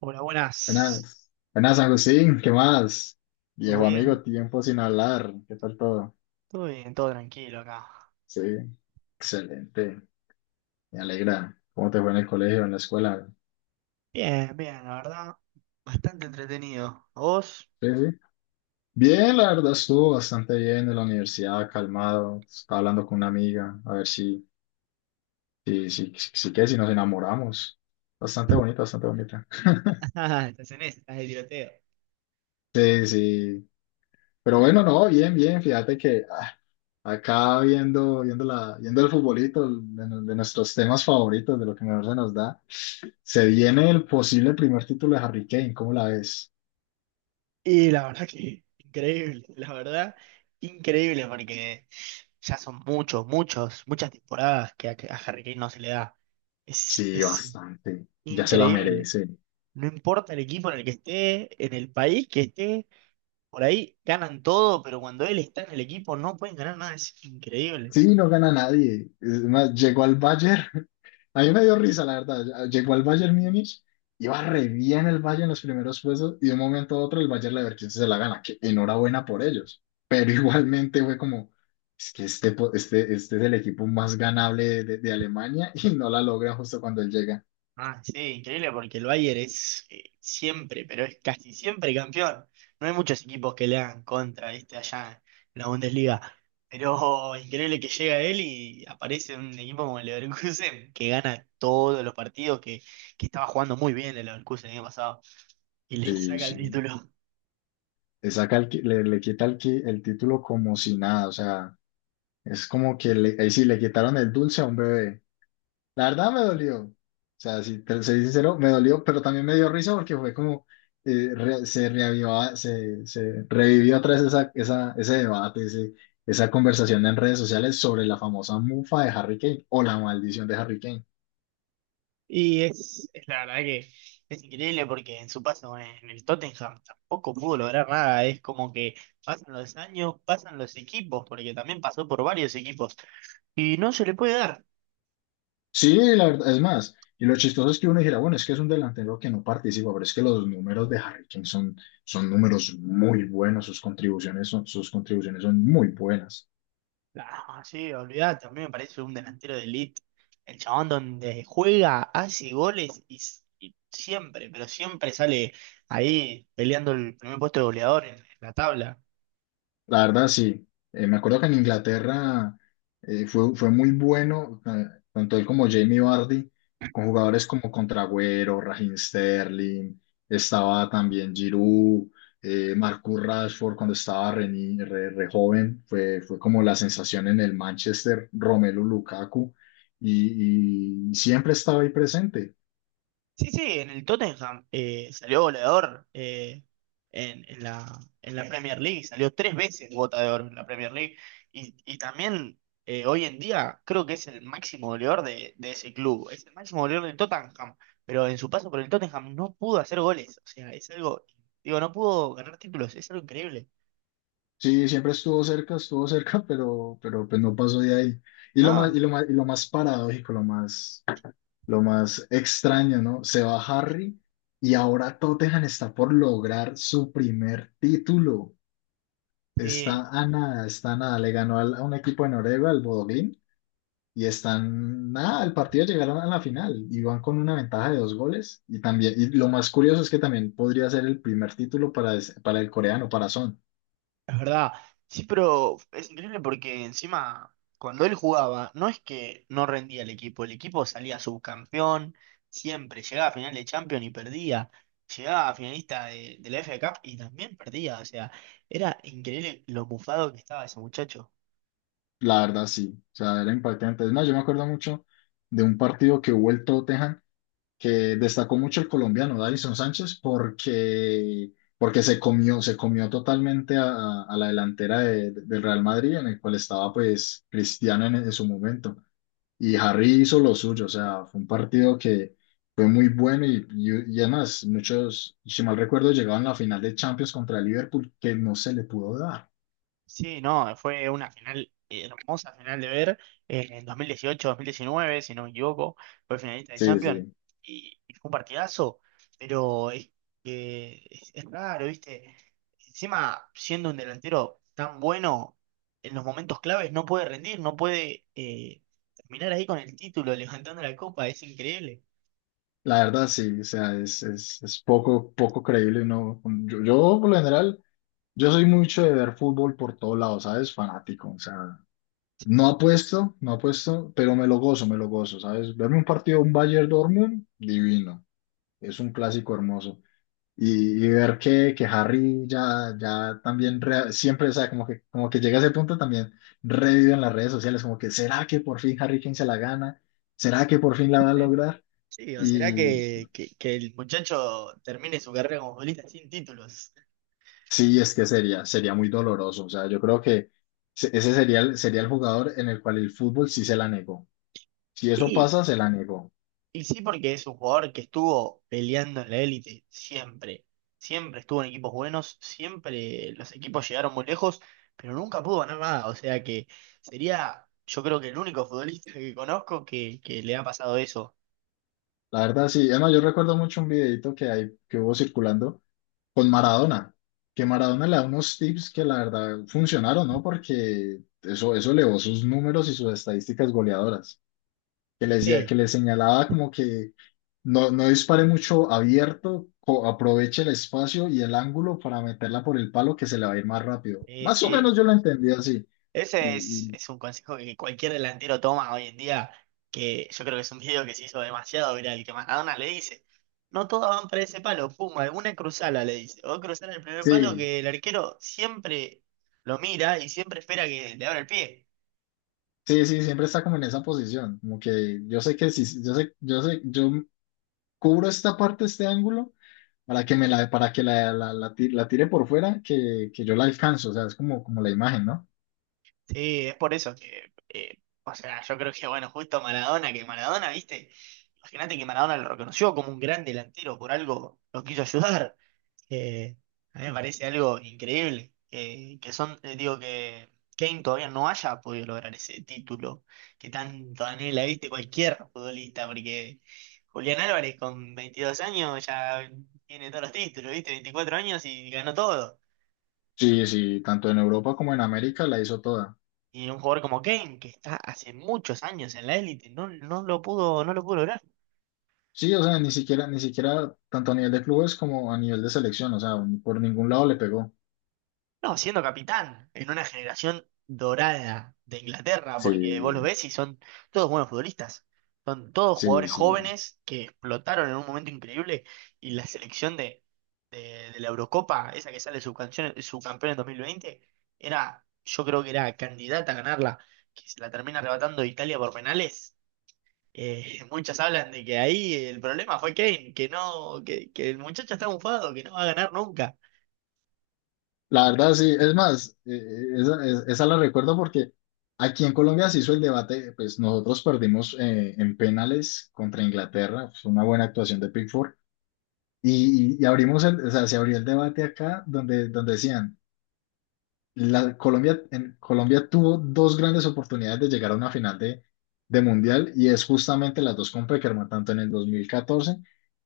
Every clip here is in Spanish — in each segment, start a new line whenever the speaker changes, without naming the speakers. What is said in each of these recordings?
Hola, buenas.
Buenas, buenas San Agustín, ¿qué más?
¿Todo
Viejo
bien?
amigo, tiempo sin hablar, ¿qué tal todo?
Todo bien, todo tranquilo acá.
Sí, excelente, me alegra. ¿Cómo te fue en el colegio, en la escuela?
Bien, bien, la verdad. Bastante entretenido. ¿Vos?
Sí, sí. Bien, la verdad estuvo bastante bien en la universidad, calmado, estaba hablando con una amiga, a ver si qué si nos enamoramos. Bastante bonita, bastante bonita.
Ah, estás en esa, estás de tiroteo.
Sí, sí. Pero bueno, no, bien, bien, fíjate que... acá viendo el futbolito, de nuestros temas favoritos, de lo que mejor se nos da, se viene el posible primer título de Harry Kane, ¿cómo la ves?
Y la verdad que increíble, la verdad, increíble porque ya son muchas temporadas que a Harry Kane no se le da. Es,
Sí,
es
bastante, ya se la
increíble.
merece.
No importa el equipo en el que esté, en el país que esté, por ahí ganan todo, pero cuando él está en el equipo no pueden ganar nada. Es increíble.
Sí, no gana nadie. Es más, llegó al Bayern. A mí me dio risa, la verdad. Llegó al Bayern Múnich, iba re bien el Bayern en los primeros puestos y de un momento a otro el Bayern Leverkusen se la gana. Que enhorabuena por ellos. Pero igualmente fue como, es que este es el equipo más ganable de, de Alemania y no la logra justo cuando él llega.
Ah, sí, increíble porque el Bayern es siempre, pero es casi siempre campeón. No hay muchos equipos que le hagan contra este allá en la Bundesliga. Pero increíble que llega él y aparece un equipo como el Leverkusen que gana todos los partidos, que estaba jugando muy bien el Leverkusen el año pasado y le
Sí,
saca el
sí.
título.
Le saca el qui- le quita el título como si nada. O sea, es como que le, ahí sí le quitaron el dulce a un bebé. La verdad me dolió. O sea, si te soy sincero, me dolió, pero también me dio risa porque fue como se reavivó, se revivió otra vez ese debate, esa conversación en redes sociales sobre la famosa mufa de Harry Kane o la maldición de Harry Kane.
Y es la verdad que es increíble porque en su paso en el Tottenham tampoco pudo lograr nada. Es como que pasan los años, pasan los equipos, porque también pasó por varios equipos. Y no se le puede dar.
Sí, la verdad, es más, y lo chistoso es que uno dijera, bueno, es que es un delantero que no participa, pero es que los números de Harry Kane son números muy buenos, sus contribuciones son muy buenas.
Ah, sí, olvidate, a mí me parece un delantero de elite. El chabón donde juega, hace goles y, y siempre, pero siempre sale ahí peleando el primer puesto de goleador en la tabla.
La verdad, sí. Me acuerdo que en Inglaterra fue muy bueno, tanto él como Jamie Vardy, con jugadores como Contragüero, Raheem Sterling, estaba también Giroud, Marcus Rashford cuando estaba re, ni- re- re joven, fue como la sensación en el Manchester, Romelu Lukaku, y siempre estaba ahí presente.
Sí, sí, en el Tottenham salió goleador en la Premier League, salió tres veces bota de oro en la Premier League y también hoy en día creo que es el máximo goleador de ese club, es el máximo goleador del Tottenham, pero en su paso por el Tottenham no pudo hacer goles, o sea, es algo, digo, no pudo ganar títulos, es algo increíble,
Sí, siempre estuvo cerca, pero pues no pasó de ahí.
¿no?
Y lo más paradójico, lo más extraño, ¿no? Se va Harry y ahora Tottenham está por lograr su primer título.
Eh,
Está a nada, está a nada. Le ganó a un equipo de Noruega, al Bodø/Glimt, y están nada, el partido llegaron a la final y van con una ventaja de dos goles. Y también, y lo más curioso es que también podría ser el primer título para, para el coreano, para Son.
Es verdad. Sí, pero es increíble porque encima, cuando él jugaba, no es que no rendía el equipo salía subcampeón, siempre, llegaba a final de Champions y perdía, llegaba a finalista de la FA Cup y también perdía, o sea, era increíble lo mufado que estaba ese muchacho.
La verdad, sí. O sea, era impactante. No, yo me acuerdo mucho de un partido que hubo el Tottenham que destacó mucho el colombiano Davinson Sánchez porque se comió totalmente a la delantera del Real Madrid, en el cual estaba pues Cristiano en su momento. Y Harry hizo lo suyo, o sea, fue un partido que fue muy bueno y además muchos, si mal recuerdo, llegaban a la final de Champions contra el Liverpool que no se le pudo dar.
Sí, no, fue una final hermosa final de ver en 2018-2019, si no me equivoco, fue finalista de
Sí,
Champions
sí.
y fue un partidazo, pero que es raro, ¿viste? Encima, siendo un delantero tan bueno, en los momentos claves no puede rendir, no puede terminar ahí con el título, levantando la copa, es increíble.
La verdad, sí, o sea, es poco, poco creíble, ¿no? Por lo general, yo soy mucho de ver fútbol por todos lados, ¿sabes? Fanático, o sea, no apuesto, no apuesto, pero me lo gozo, ¿sabes? Verme un partido, un Bayern Dortmund, divino, es un clásico hermoso. Y ver que Harry ya también, siempre, o sea, como que llega a ese punto también, revive en las redes sociales, como que, ¿será que por fin Harry Kane se la gana? ¿Será que por fin la va a
Sí.
lograr?
Sí, o será que el muchacho termine su carrera como futbolista sin títulos.
Sí, es que sería muy doloroso. O sea, yo creo que ese sería sería el jugador en el cual el fútbol sí se la negó. Si eso
Y
pasa, se la negó.
Y sí, porque es un jugador que estuvo peleando en la élite siempre. Siempre estuvo en equipos buenos, siempre los equipos llegaron muy lejos, pero nunca pudo ganar nada. O sea que sería, yo creo que el único futbolista que conozco que le ha pasado eso.
La verdad, sí. Además, yo recuerdo mucho un videito que hay, que hubo circulando con Maradona, que Maradona le da unos tips que la verdad funcionaron, ¿no? Porque eso elevó sus números y sus estadísticas goleadoras.
Sí,
Que les señalaba como que no, no dispare mucho abierto, aproveche el espacio y el ángulo para meterla por el palo que se le va a ir más rápido. Más o
sí.
menos yo lo entendí así. Y,
Ese es,
y
es un consejo que cualquier delantero toma hoy en día, que yo creo que es un video que se hizo demasiado viral, que Maradona le dice, no todas van para ese palo, pum, alguna cruzala, le dice, o cruzar el primer palo
sí,
que el arquero siempre lo mira y siempre espera que le abra el pie.
sí, siempre está como en esa posición, como que yo sé que si, yo cubro esta parte, este ángulo, para que me la, para que la tire por fuera, que yo la alcanzo, o sea, es como, como la imagen, ¿no?
Sí, es por eso que, o sea, yo creo que, bueno, justo Maradona, que Maradona, viste, imagínate que Maradona lo reconoció como un gran delantero, por algo lo quiso ayudar. Eh, a mí me parece algo increíble que, son, digo que Kane todavía no haya podido lograr ese título que tanto anhela, viste, cualquier futbolista, porque Julián Álvarez con 22 años ya tiene todos los títulos, viste, 24 años y ganó todo.
Sí, sí, tanto en Europa como en América la hizo toda.
Y un jugador como Kane, que está hace muchos años en la élite, no lo pudo lograr.
Sí, o sea, ni siquiera, ni siquiera tanto a nivel de clubes como a nivel de selección, o sea, por ningún lado le pegó.
No, siendo capitán en una generación dorada de Inglaterra,
Sí,
porque vos lo ves y son todos buenos futbolistas. Son todos
sí,
jugadores
sí.
jóvenes que explotaron en un momento increíble y la selección de, de la Eurocopa, esa que sale subcampeón, subcampeón en 2020, era, yo creo que era candidata a ganarla, que se la termina arrebatando Italia por penales. Muchas hablan de que ahí el problema fue Kane, que no, que el muchacho está bufado, que no va a ganar.
La verdad, sí. Es más, esa la recuerdo porque aquí en Colombia se hizo el debate, pues nosotros perdimos en penales contra Inglaterra, fue una buena actuación de Pickford, y, y abrimos el, o sea, se abrió el debate acá donde, donde decían... la Colombia, en Colombia tuvo dos grandes oportunidades de llegar a una final de Mundial y es justamente las dos con Peckerman, tanto en el 2014,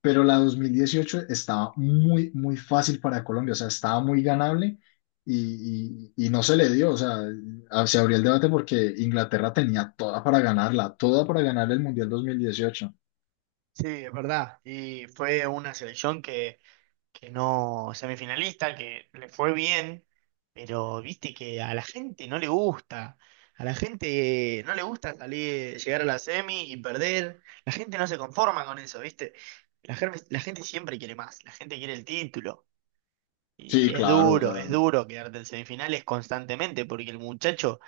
pero la 2018 estaba muy, muy fácil para Colombia, o sea, estaba muy ganable y, y no se le dio, o sea, se abrió el debate porque Inglaterra tenía toda para ganarla, toda para ganar el Mundial 2018.
Sí, es verdad. Y fue una selección que no semifinalista, que le fue bien, pero viste que a la gente no le gusta. A la gente no le gusta salir, llegar a la semi y perder. La gente no se conforma con eso, ¿viste? La gente siempre quiere más, la gente quiere el título.
Sí,
Y
claro, o
es
sea,
duro quedarte en semifinales constantemente porque el muchacho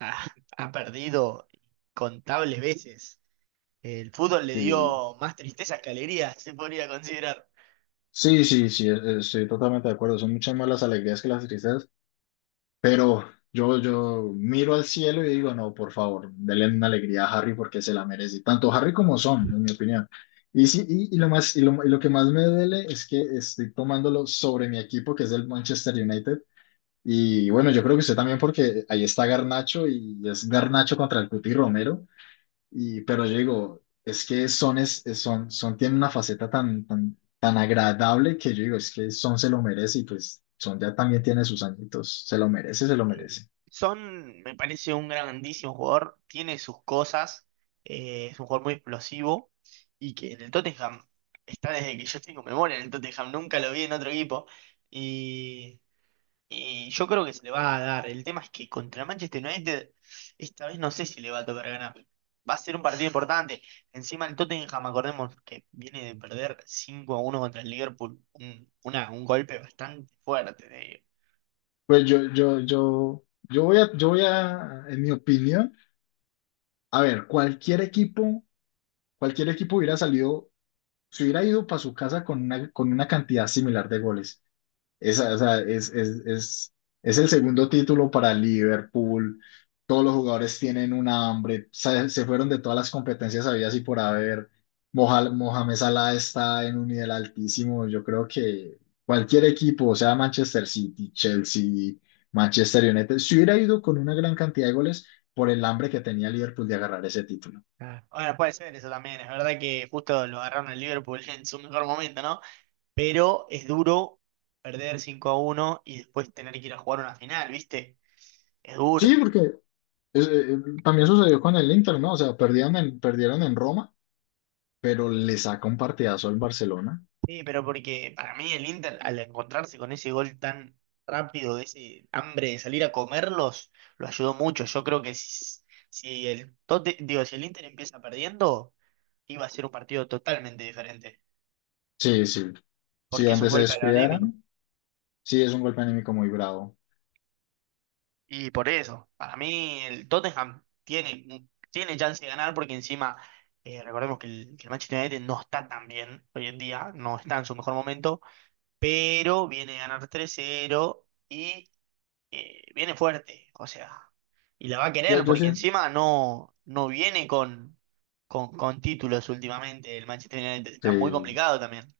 ha, ha perdido contables veces. El fútbol le
sí,
dio más tristezas que alegrías, se podría considerar.
sí, estoy totalmente de acuerdo, son muchas más las alegrías que las tristezas. Yo miro al cielo y digo, no, por favor, denle una alegría a Harry porque se la merece. Tanto Harry como Son, en mi opinión. Y, sí, y lo que más me duele es que estoy tomándolo sobre mi equipo, que es el Manchester United. Y bueno, yo creo que usted también, porque ahí está Garnacho y es Garnacho contra el Cuti Romero. Y, pero yo digo, es que Son, es- Son, Son tiene una faceta tan agradable que yo digo, es que Son se lo merece y pues Son ya también tiene sus añitos. Se lo merece, se lo
Eh,
merece.
Son, me parece un grandísimo jugador, tiene sus cosas, es un jugador muy explosivo y que en el Tottenham está desde que yo tengo memoria en el Tottenham, nunca lo vi en otro equipo. Y Y yo creo que se le va a dar. El tema es que contra Manchester United, esta vez no sé si le va a tocar ganar. Va a ser un partido importante. Encima el Tottenham, acordemos que viene de perder 5-1 contra el Liverpool. Un golpe bastante fuerte, te digo.
Pues yo voy a, en mi opinión, a ver, cualquier equipo hubiera salido, se hubiera ido para su casa con una cantidad similar de goles. Esa, o sea, es el segundo título para Liverpool. Todos los jugadores tienen una hambre. Se fueron de todas las competencias habidas y por haber. Mohamed Salah está en un nivel altísimo. Yo creo que cualquier equipo, o sea Manchester City, Chelsea, Manchester United, se hubiera ido con una gran cantidad de goles por el hambre que tenía Liverpool de agarrar ese título.
Ah, bueno, puede ser eso también. Es verdad que justo lo agarraron al Liverpool en su mejor momento, ¿no? Pero es duro perder 5-1 y después tener que ir a jugar una final, ¿viste? Es
Sí,
duro.
porque eh, también sucedió con el Inter, ¿no? O sea, perdieron en Roma pero le saca un partidazo al Barcelona.
Sí, pero porque para mí el Inter, al encontrarse con ese gol tan rápido, ese hambre de salir a comerlos, lo ayudó mucho. Yo creo que si el Inter empieza perdiendo, iba a ser un partido totalmente diferente,
Sí, sí. Si
porque es un
donde se
golpe anímico.
descuidaran, sí es un golpe anímico muy bravo.
Y por eso, para mí el Tottenham tiene, tiene chance de ganar porque encima, recordemos que el Manchester United no está tan bien hoy en día, no está en su mejor momento, pero viene a ganar 3-0 y viene fuerte, o sea, y la va a
Yo,
querer
yo
porque
siento,
encima no viene con títulos últimamente, el Manchester United está muy
sí,
complicado también.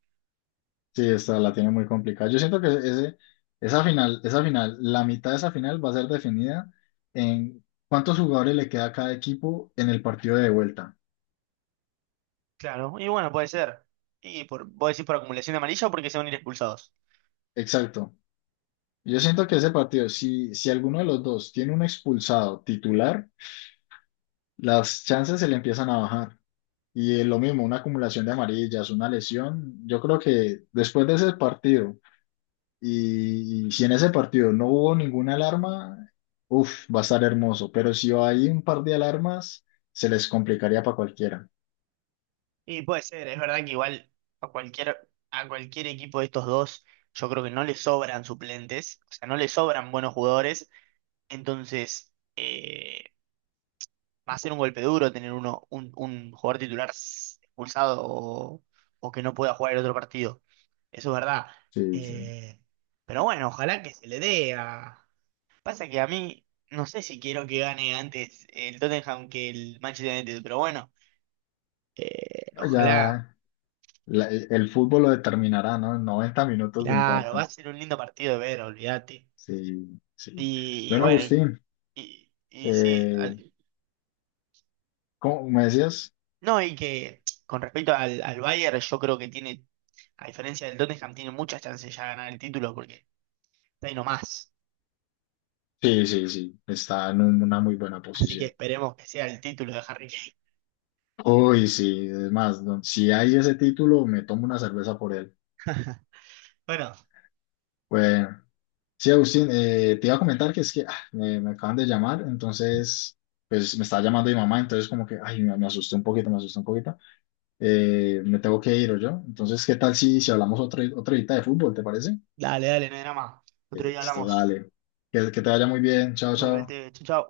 sí, esta la tiene muy complicada. Yo siento que esa final, la mitad de esa final va a ser definida en cuántos jugadores le queda a cada equipo en el partido de vuelta.
Claro, y bueno, puede ser. Y vos decís por acumulación de amarilla o porque se van a ir expulsados.
Exacto. Yo siento que ese partido, si, si alguno de los dos tiene un expulsado titular, las chances se le empiezan a bajar. Y lo mismo, una acumulación de amarillas, una lesión. Yo creo que después de ese partido, y si en ese partido no hubo ninguna alarma, uff, va a estar hermoso. Pero si hay un par de alarmas, se les complicaría para cualquiera.
Y puede ser, es verdad que igual a cualquier equipo de estos dos, yo creo que no le sobran suplentes, o sea, no le sobran buenos jugadores, entonces... va a ser un golpe duro tener un jugador titular expulsado o que no pueda jugar el otro partido. Eso es verdad.
Sí, sí.
Eh, pero bueno, ojalá que se le dé a... Pasa que a mí no sé si quiero que gane antes el Tottenham que el Manchester United, pero bueno, ojalá.
Ya el fútbol lo determinará, ¿no? 90 minutos de
Claro, va
infarto.
a ser un lindo partido de ver, olvídate.
Sí, sí.
Y, y
Bueno,
bueno,
Agustín,
y, y sí,
eh,
al-
¿cómo me decías?
No, y que con respecto al Bayern, yo creo que tiene, a diferencia del Tottenham, tiene muchas chances ya de ganar el título porque está ahí nomás.
Sí, sí, sí. Está en una muy buena
Así que
posición.
esperemos que sea el título de Harry Kane.
Uy, sí, es más, si hay ese título, me tomo una cerveza por él.
Bueno,
Bueno, sí, Agustín, te iba a comentar que es que me acaban de llamar, entonces, pues me estaba llamando mi mamá, entonces como que, ay, me asusté un poquito, me asusté un poquito. Me tengo que ir, yo. Entonces, ¿qué tal si, si hablamos otra horita de fútbol, te parece?
dale, dale, no hay drama. Otro día
Esto,
hablamos.
dale. Que te vaya muy bien, chao, chao.
Igualmente, chau, chau.